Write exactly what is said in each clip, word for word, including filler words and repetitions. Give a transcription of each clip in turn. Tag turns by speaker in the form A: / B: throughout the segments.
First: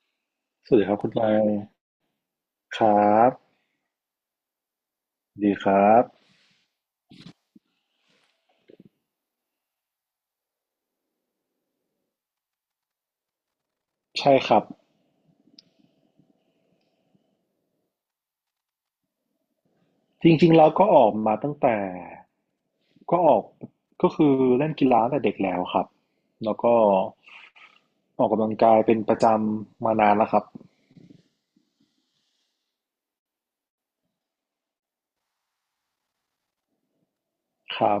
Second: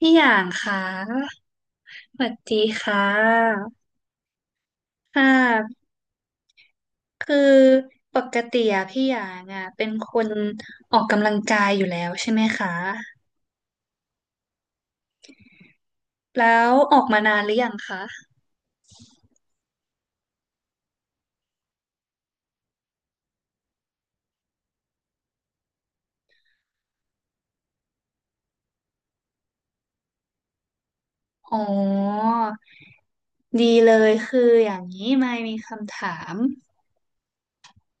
A: พี่อย่าง
B: ส
A: ค่ะ
B: วัสดีครับคุณไล
A: สวัสดี
B: คร
A: ค่
B: ับ
A: ะค่
B: ดีค
A: ะ
B: รับ
A: คือปกติอะพี่อย่างอะเป็นคนออกกำลังกายอยู่แล้วใช่ไหมคะ
B: ใช่ครับ
A: แล้วออกมานานหรือยังคะ
B: จริงๆแล้วก็ออกมาตั้งแต่ก็ออกก็คือเล่นกีฬาตั้งแต่เด็กแล้วครับแล้วก็ออกกำลังกายเป็นประจำมานานแล้วครับ
A: อ๋อ ดีเลยคืออย่างนี้ไม่มีคำถาม
B: ครับ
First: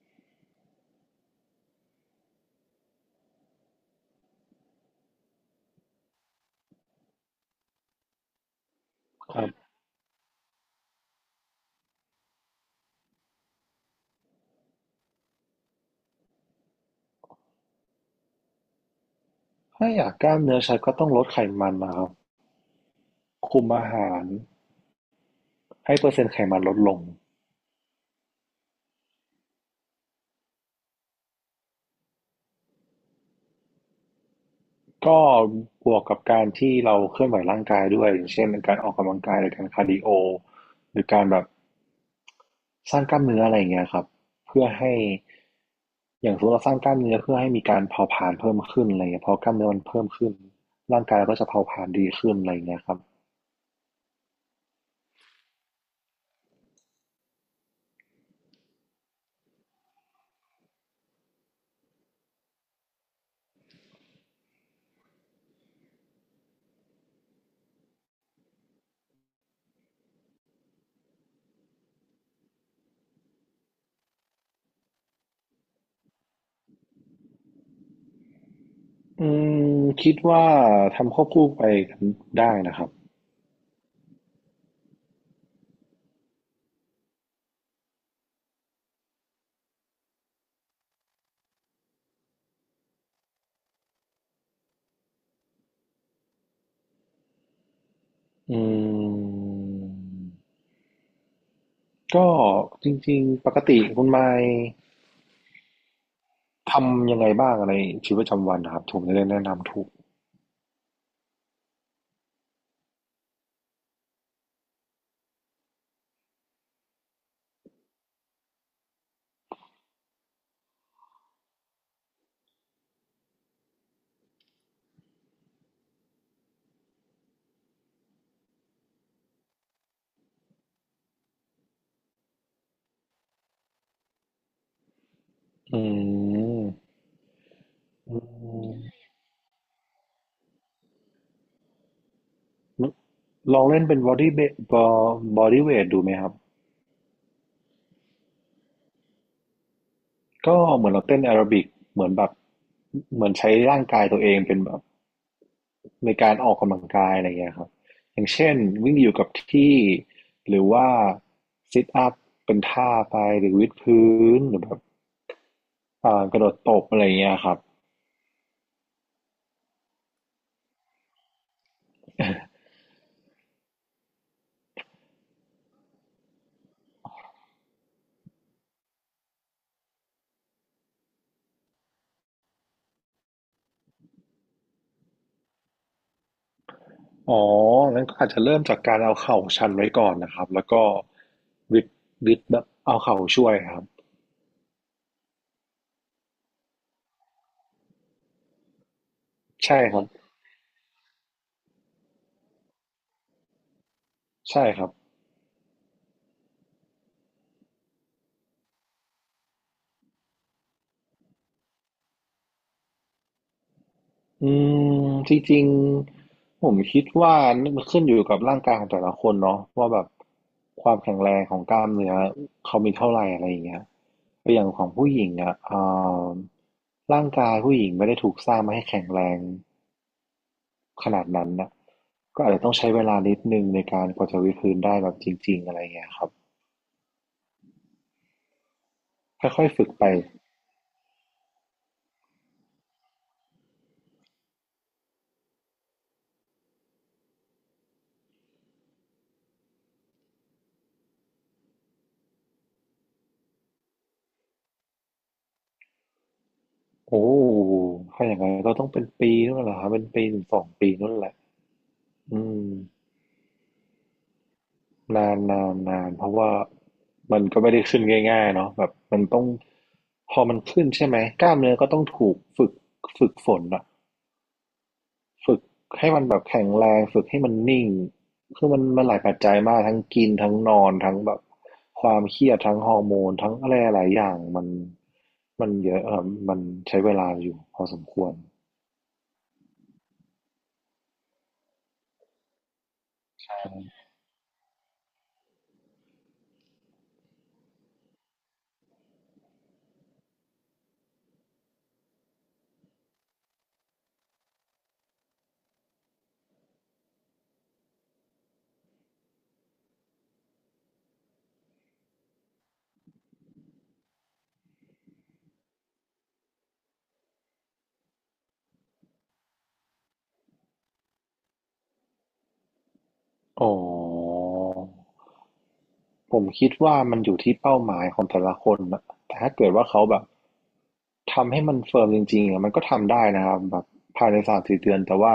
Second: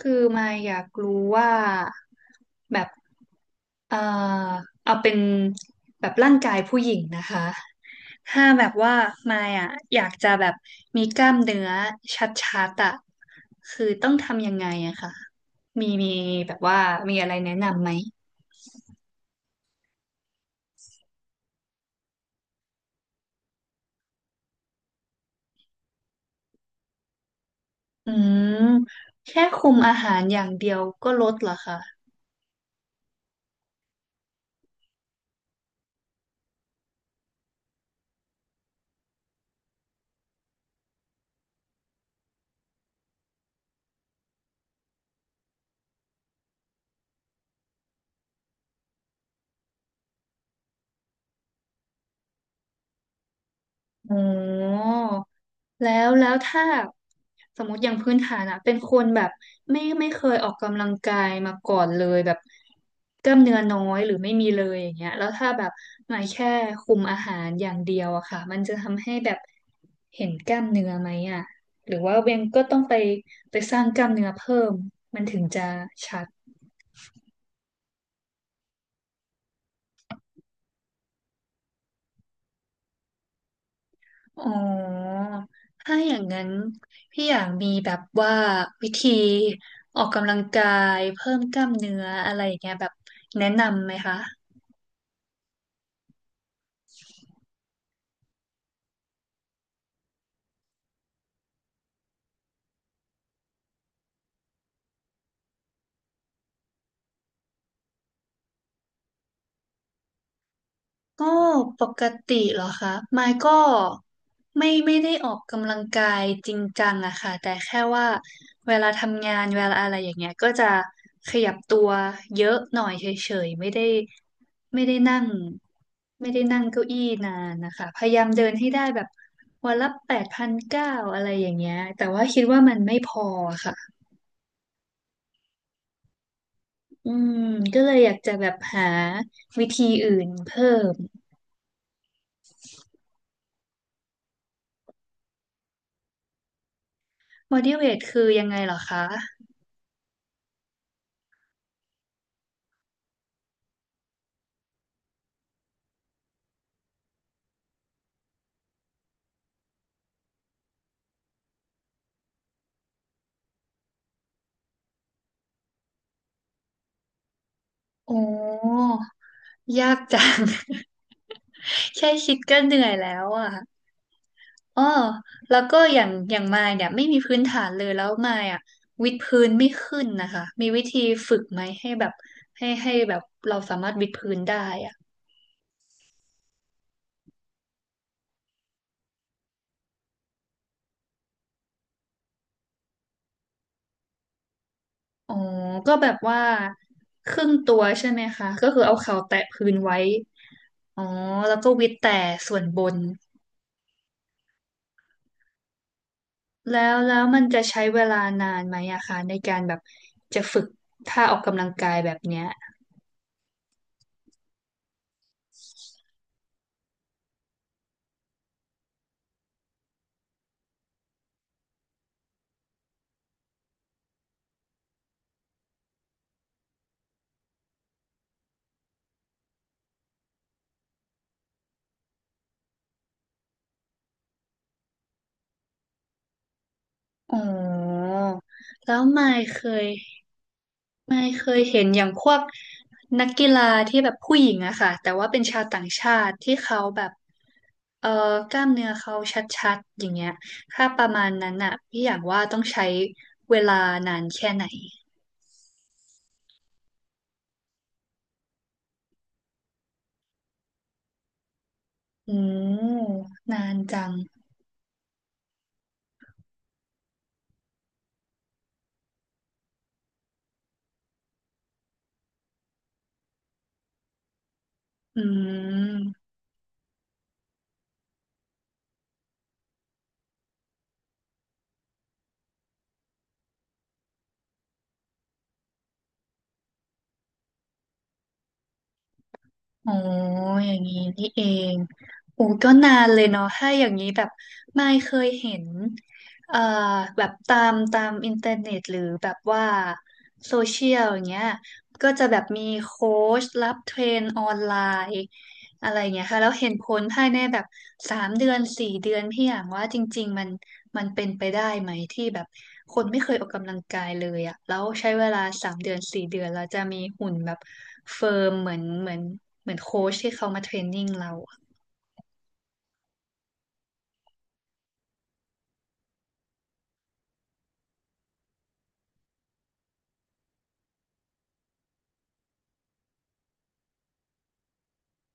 A: คือมายอยากรู้ว่าแบบเอ่อเอาเป็นแบบร่างกายผู้หญิงนะคะ ถ้าแบบว่า
B: ค
A: มา
B: รั
A: ย
B: บ
A: อ่ะอยากจะแบบมีกล้ามเนื้อชัดๆอ่ะคือต้องทำยังไงอะค่ะมีมีแบบว่ามีอะไรแนะนำไหม
B: ถ้าอยากกล้ามเนื้อชัดก็ต้องลดไขมันนะครับคุมอาหารให้เปอร์เซ็นต์ไขมันลดลง
A: อืม แค่คุมอาหารอย่างเดียวก็ลดเหรอคะ
B: ก็บวกกับการที่เราเคลื่อนไหวร่างกายด้วยอย่างเช่นการออกกำลังกายหรือการคาร์ดิโอหรือการแบบ สร้างกล้ามเนื้ออะไรอย่างเงี้ยครับเพื่อให้อย่างสมมติเราสร้างกล้ามเนื้อเพื่อให้มีการเผาผลาญเพิ่มขึ้นอะไรเงี้ยพอกล้ามเนื้อมันเพิ่มขึ้นร่างกายเราก็จะเผาผลาญดีขึ้นอะไร่เงี้ยครับ
A: อ๋อแล้วแล้วถ้าสมมติอย่างพื้นฐานอะเป็นคนแบบไม่ไม่เคยออกกำลังกายมาก่อนเลยแบบกล้ามเนื้อน้อยหรือไม่มีเลยอย่างเงี้ยแล้วถ้าแบบมาแค่คุมอาหารอย่างเดียวอะค่ะมันจะทำให้แบบเห็นกล้ามเนื้อไหมอะหรือว่าเบนก็ต้องไปไปสร้างกล้ามเนื้อเพิ่มมันถึงจะชัด
B: อืมคิดว่าทำควบคู่ไปกันได้นะครับ
A: อ๋อ ถ้าอย่างนั้นพี่อยากมีแบบว่าวิธีออกกำลังกายเพิ่มกล้ามเนื้ออะไรอย่างเงี้ยแบบแนะนำไหมคะ
B: อืมก็จริงๆปกติคุณไมค์ทำยังไงบ้างอะไนชีวิตประจำวันนะครับผมจะได้แนะนำถูก
A: ก็ปกติเหรอคะมายก็ไม่ไม่ได้ออกกำลังกายจริงจังอะค่ะแต่แค่ว่าเวลาทำงานเวลาอะไรอย่างเงี้ยก็จะขยับตัวเยอะหน่อยเฉยๆไม่ได้ไม่ได้นั่งไม่ได้นั่งเก้าอี้นานนะคะพยายามเดินให้ได้แบบวันละแปดพันเก้าอะไรอย่างเงี้ยแต่ว่าคิดว่ามันไม่พอค่ะ
B: อืม
A: อืมก็เลยอยาก
B: อื
A: จะแบบ
B: ม
A: หาวิธีอื่นเพิ่ม
B: ลองเล่นเป็น body weight body weight ดูไหมครับ
A: บอดี้ ดับเบิลยู อี ไอ จี คือยังไงเหรอคะ
B: ก็เหมือนเราเต้นแอโรบิกเหมือนแบบเหมือนใช้ร่างกายตัวเองเป็นแบบในการออกกำลังกายอะไรเงี้ยครับอย่างเช่นวิ่งอยู่กับที่หรือว่าซิทอัพเป็นท่าไปหรือวิดพื้นหรือแบบอ่ากระโดดตบอะไรเงี้ยครับ
A: โอ้ยากจัง แค่คิดก็เหนื่อยแล้วอ่ะอ๋อแล้วก็อย่างอย่างมายเนี่ยไม่มีพื้นฐานเลยแล้วมายอ่ะวิดพื้นไม่ขึ้นนะคะมีวิธีฝึกไหมให้แบบให้ให้แบบเราสามารถวิดพื้นได้อ่ะ
B: อ๋องั้นก็อาจจะเริ่มจากการเอาเข่าชันไว้ก่อนนะครับแล้วก็วิดวิดแบบเอาเข่าช่วยครับ
A: อ๋อก็แบบว่าครึ่งตัวใช่ไหมคะก็คือเอาเข่าแตะพื้น
B: ใช่ค
A: ไว้
B: รับ
A: อ๋อแล้วก็วิดแต่ส่วนบน
B: ใช่ครับ
A: แล้วแล้วมันจะใช้เวลานานไหมอะคะในการแบบจะฝึกท่าออกกำลังกายแบบเนี้ย
B: อืมจริงๆผมคิดว่ามันขึ้นอยู่กับร่างกายของแต่ละคนเนาะว่าแบบความแข็งแรงของกล้ามเนื้อเขามีเท่าไหร่อะไรอย่างเงี้ยอย่างของผู้หญิงอ่ะเอ่อร่างกายผู้หญิงไม่ได้ถูกสร้างมาให้แข็งแรงขนาดนั้นนะก็อาจจะต้องใช้เวลานิดนึงในการกว่าจะวิดพื้นได้แบบจริงๆอะไรอย่างเงี้ยครับ
A: อ๋อแล้วไม่
B: ค่
A: เค
B: อยๆฝึ
A: ย
B: กไป
A: ไม่เคยเห็นอย่างพวกนักกีฬาที่แบบผู้หญิงอะค่ะแต่ว่าเป็นชาวต่างชาติที่เขาแบบเอ่อกล้ามเนื้อเขาชัดๆอย่างเงี้ยถ้าประมาณนั้นอะพี่อยากว่าต้องใช้เวลานานแค่ไหน
B: โอ้ถ้าอย่างนั้นก็ต้องเป็นปีนู่นแหละครับเป็นปีถึงสองปีนู่นแหละ
A: อื
B: อืม
A: มนานจัง
B: นานนานนานเพราะว่ามันก็ไม่ได้ขึ้นง่ายๆเนาะแบบมันต้องพอมันขึ้นใช่ไหมกล้ามเนื้อก็ต้องถูกฝึกฝึกฝนอะ
A: อื
B: ฝึกให้มั
A: ม
B: นแบบแข็งแรงฝึกให้มันนิ่งคือมันมันหลายปัจจัยมากทั้งกินทั้งนอนทั้งแบบความเครียดทั้งฮอร์โมนทั้งอะไรหลายอย่างมันมันเยอะเออมันใช้เวลาอยู่พอสมควร
A: อ๋ออย่างนี้นี่เองโอ้ก็นานเลยเนาะถ้าอย่างนี้แบบไม่เคยเห็นเอ่อแบบตามตามอินเทอร์เน็ตหรือแบบว่าโซเชียลอย่างเงี้ยก็จะแบบมีโค้ชรับเทรนออนไลน์ อะไรเงี้ยค่ะแล้วเห็นผลภายในแบบสามเดือนสี่เดือนพี่อย่างว่าจริงๆมันมันเป็นไปได้ไหมที่แบบคนไม่เคยออกกำลังกายเลยอะแล้วใช้เวลาสามเดือนสี่เดือนเราจะมีหุ่นแบบเฟิร์มเหมือนเหมือนเหมือนโค้ชที่เขามาเทรนนิ่งเราอะ
B: อ๋อ ผมคิดว่ามันอยู่ที่เป้าหมายของแต่ละคนนะแต่ถ้าเกิดว่าเขาแบบทำให้มันเฟิร์มจริงๆอะมันก็ทำได้นะครับแบบภายในสามสี่เดือนแต่ว่า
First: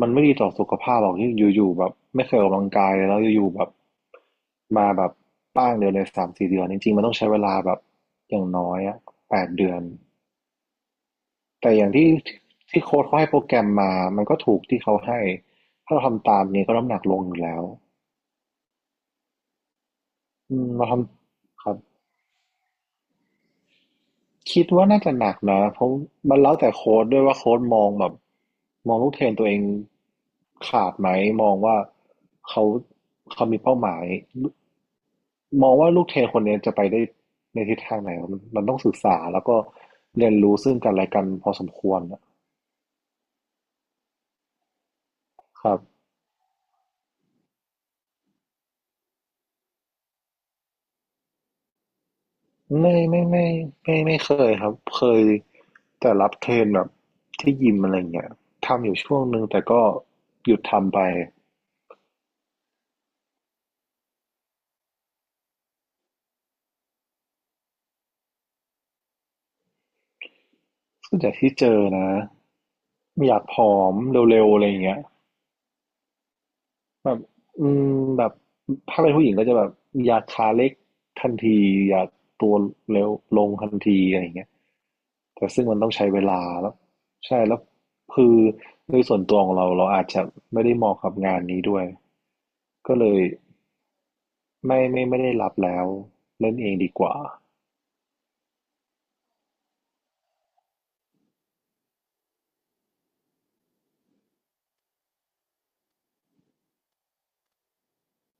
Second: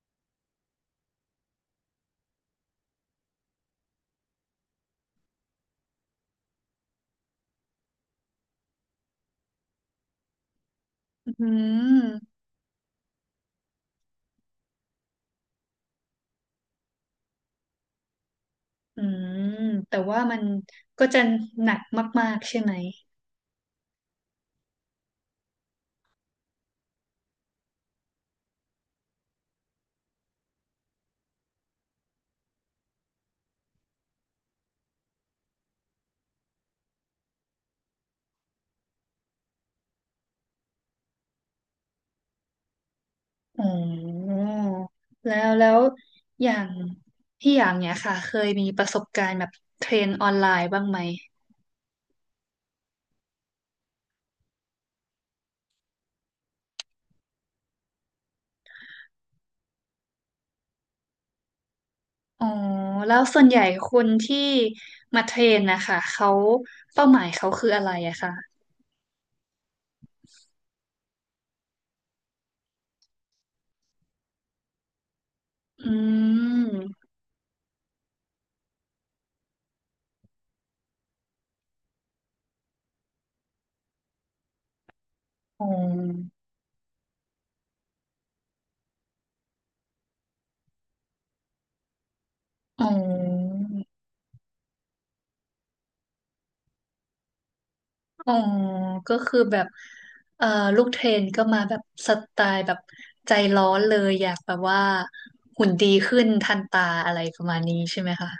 B: มันไม่ดีต่อสุขภาพหรอกที่อยู่ๆแบบไม่เคยออกกำลังกายเลยแล้วอยู่ๆแบบมาแบบป้างเดียวในสามสี่เดือนจริงๆมันต้องใช้เวลาแบบอย่างน้อยอะแปดเดือน
A: อื
B: แต่อย่างที่
A: ม
B: ที่โค้ชเขาให้โปรแกรมมามันก็ถูกที่เขาให้ถ้าเราทำตามนี้ก็น้ำหนักลงอยู่แล้ว
A: อืมแต่ว่ามัน
B: อืมเราท
A: ก็จะ
B: ำค
A: หนั
B: รับ
A: กมากๆใช่ไหม
B: คิดว่าน่าจะหนักนะเพราะมันแล้วแต่โค้ดด้วยว่าโค้ดมองแบบมองลูกเทรนตัวเองขาดไหมมองว่าเขาเขามีเป้าหมายมองว่าลูกเทรนคนนี้จะไปได้ในทิศทางไหนมันมันต้องศึกษาแล้วก็เรียนรู้ซึ่งกันและกันพอสมควรนะ
A: อ๋อแล้ว
B: ค
A: แล้
B: รับ
A: วอย่างพี่อย่างเนี้ยค่ะเคยมีประสบการณ์แบบเทรนออนไลน์บ้างไหม
B: ไม่ไม่ไม่ไม่ไม่เคยครับเคยแต่รับเทรนแบบที่ยิมอะไรเงี้ยทำอยู่ช่วงหนึ่งแต่ก็หยุดทำไป
A: อ๋อแล้วส่วนใหญ่คนที่มาเทรนนะคะเขาเป้าหมายเขาคืออะไรอะค่ะ
B: ส่วนใหญ่ที่เจอนะ อยากผอมเร็วๆอะไรอย่างเงี้ย
A: อืม
B: แบบอืมแบบถ้าเป็นผู้หญิงก็จะแบบอยากขาเล็กทันทีอยากตัวเร็วลงทันทีอะไรอย่างเงี้ยแต่
A: อ๋
B: ซึ่งมันต้องใช้เว
A: อ
B: ลาแล้วใช่ แล้วคือโดยส่วนตัวของเราเราอาจจะไม่ได้เหมาะกับงานนี้ด้วย
A: อ๋
B: ก็เลย
A: อ
B: ไม่ไม่ไม่ได้รับแล้วเล่นเองดีกว่า
A: อ๋อก็คือแบบเอ่อลูกเทรนก็มาแบบสไตล์แบบใจร้อนเลยอยากแบบว่าหุ่นดีขึ้นทันตาอะไรประมาณนี้ใช่ไหมคะ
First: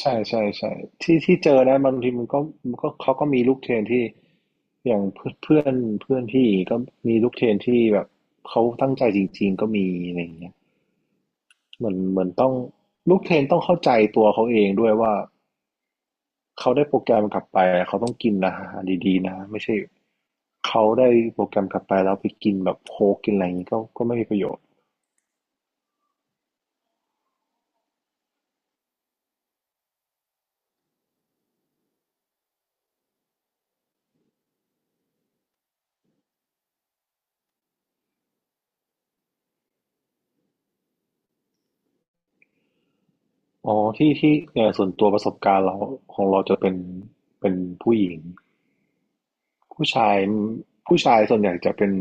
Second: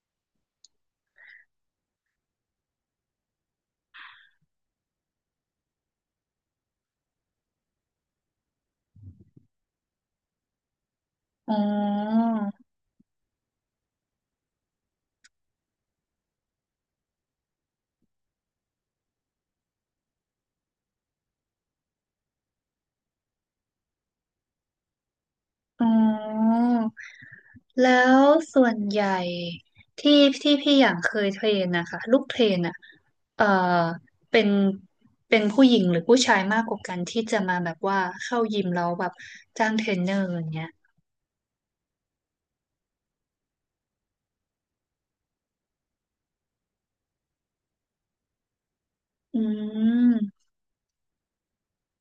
B: ใช่ใช่ใช่ที่ที่เจอนะบางทีมันก็มันก็เขาก็มีลูกเทรนที่อย่างเพื่อนเพื่อนเพื่อนพี่ก็มีลูกเทรนที่แบบเขาตั้งใจจริงๆก็มีอะไรอย่างเงี้ย
A: อ๋
B: เหมือนเห
A: อ
B: มือนต้องลูกเทรนต้องเข้าใจตัวเขาเองด้วยว่าเขาได้โปรแกรมกลับไปเขาต้องกินอาหารดีๆนะไม่ใช่เขาได้โปรแกรมกลับไปแล้วไปกินแบบโค้กกินอะไรอย่างงี้ก็ก็ไม่มีประโยชน์
A: อ๋อ แล้วส่วนใหญ่ที่ที่พี่อย่างเคยเทรนนะคะลูกเทรนอ่ะเอ่อเป็นเป็นผู้หญิงหรือผู้ชายมากกว่ากันที่จะมาแบบว่าเข้ายิมแล้วแบบจ้างเทรนเนอร์อย่างเงี้ย
B: อ๋อที่ที่เนี่ยส่วนตัวประสบการณ์เราของเราจะเป็นเป็นผู้หญิง
A: อื
B: ผู้ชาย
A: ม
B: ผู้ชายส่วนใหญ่จะเป็น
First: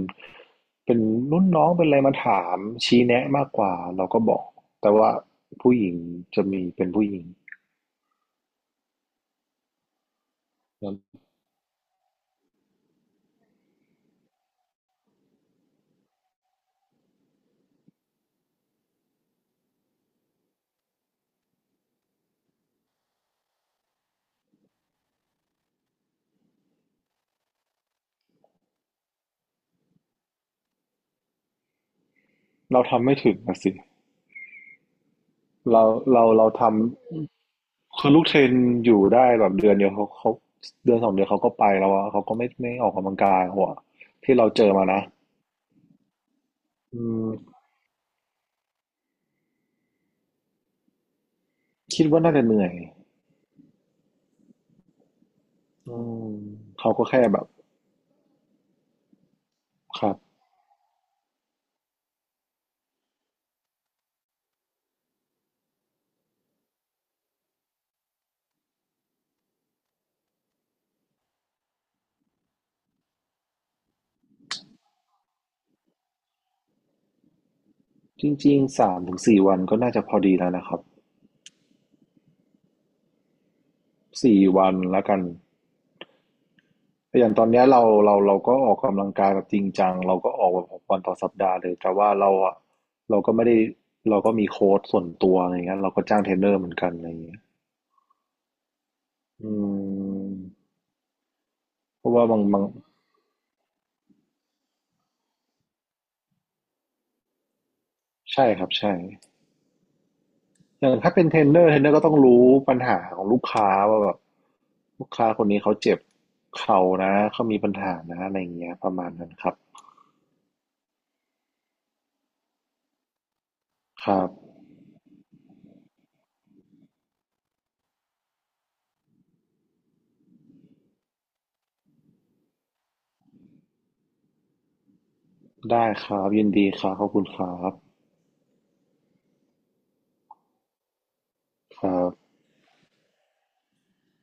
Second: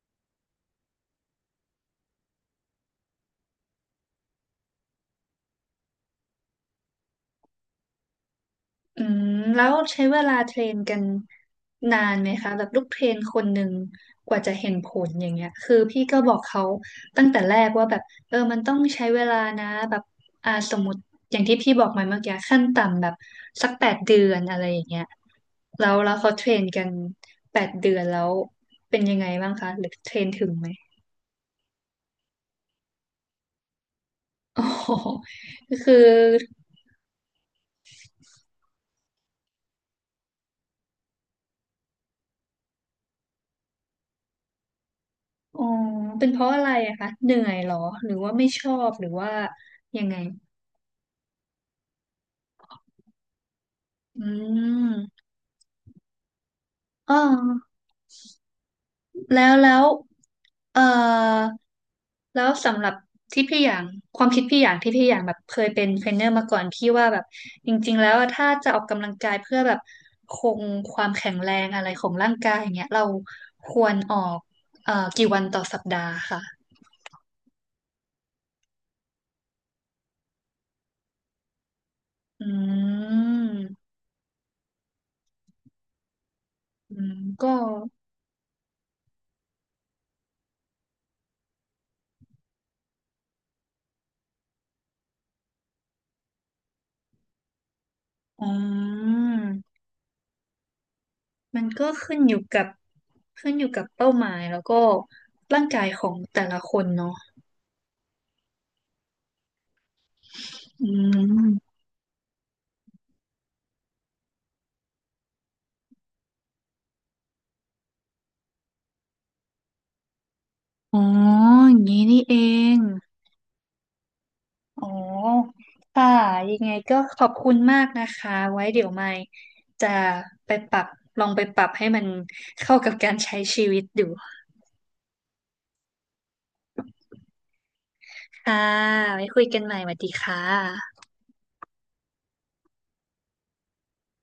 B: เป็นรุ่นน้องเป็นอะไรมาถามชี้แนะมากกว่าเราก็บอก แต่ว่าผู้หญิงจะมีเป็นผู้หญิง
A: อืมแล้วใช้เวลาเทรนกันนานไหมคะแบบลูกเทรนคนหนึ่งกว่าจะเห็นผลอย่างเงี้ยคือพี่ก็บอกเขาตั้งแต่แรกว่าแบบเออมันต้องใช้เวลานะแบบอ่าสมมติอย่างที่พี่บอกมาเมื่อกี้ขั้นต่ำแบบสักแปดเดือนอะไรอย่างเงี้ยแล้วแล้วเขาเทรนกันแปดเดือนแล้วเป็นยังไงบ้างคะหรือเทรนถึงไหม
B: เราทำไม่ถึงนะสิ
A: โอ๋ อ
B: เรา
A: คือ
B: เราเราทำคือลูกเทรนอยู่ได้แบบเดือนเดียวเขาเขาเดือนสองเดือนเขาก็ไปแล้วอะเขาก็ไม่ไม่ออกกำลังกายหัวที่เราเจอมานะ
A: อ๋อเป็นเพราะอะไรอะ
B: อื
A: คะ
B: ม
A: เหนื่อยเหรอหรือว่าไม่ชอบหรือว่ายังไง
B: คิดว่าน่าจะเหนื่อย
A: อืม
B: อืมเขาก็
A: อ๋อ
B: แค่แบบ
A: แล้วแล้ว
B: ครับ
A: เอ่อแล้วสำหรับที่พี่อย่างความคิดพี่อย่างที่พี่อย่างแบบเคยเป็นเทรนเนอร์มาก่อนพี่ว่าแบบจริงๆแล้วอะถ้าจะออกกำลังกายเพื่อแบบคงความแข็งแรงอะไรของร่างกายอย่างเงี้ยเราควรออกเอ่อกี่วันต่อสัปดาห์ค่ะ
B: จริงๆสามถึงสี่วันก็น่าจะพอดีแล้วนะครับ
A: อืม
B: สี่วันแล้วกัน
A: อืม
B: อย่างตอ
A: ก็
B: นเนี้ยเราเราเราก็ออกกำลังกายแบบจริงจังเราก็ออกแบบหกวันต่อสัปดาห์เลยแต่ว่าเราอะเราก็ไม่ได้เราก็มีโค้ชส่วนตัวอะไรเงี้ยเราก็จ้างเทรนเนอร์เหมือนกันอะไรเงี้ย
A: อื
B: อื
A: ม
B: ม
A: มันก็
B: เพราะ
A: ขึ้น
B: ว่า
A: อ
B: บา
A: ยู่
B: งบา
A: กั
B: ง
A: บขึ้นอยู่กับเป้าหมายแล้วก็ร่างกายของแต่ละคนเนาะ
B: ใช่ครับใช่อ
A: อื
B: ย่างถ้าเป็นเทรนเนอ
A: ม
B: ร์เทรนเนอร์ก็ต้องรู้ปัญหาของลูกค้าว่าแบบลูกค้าคนนี้เขาเจ็บเข่านะเขามีปัญหานะอะไรเงี้ยประมาณนั้นครับ
A: อ๋ออย่างนี้นี่เอง
B: ครับ
A: อ๋อ ค่ะ ยังไงก็ขอบคุณมากนะคะ ไว้เดี๋ยวไม่จะไปปรับ ลองไปปรับให้มันเข้ากับการใช้ชีวิตดู
B: ได้ครับยินดีครับขอบคุณครับ
A: ค่ะไว้คุยกันใหม่สวัสดีค่ะ
B: ครับ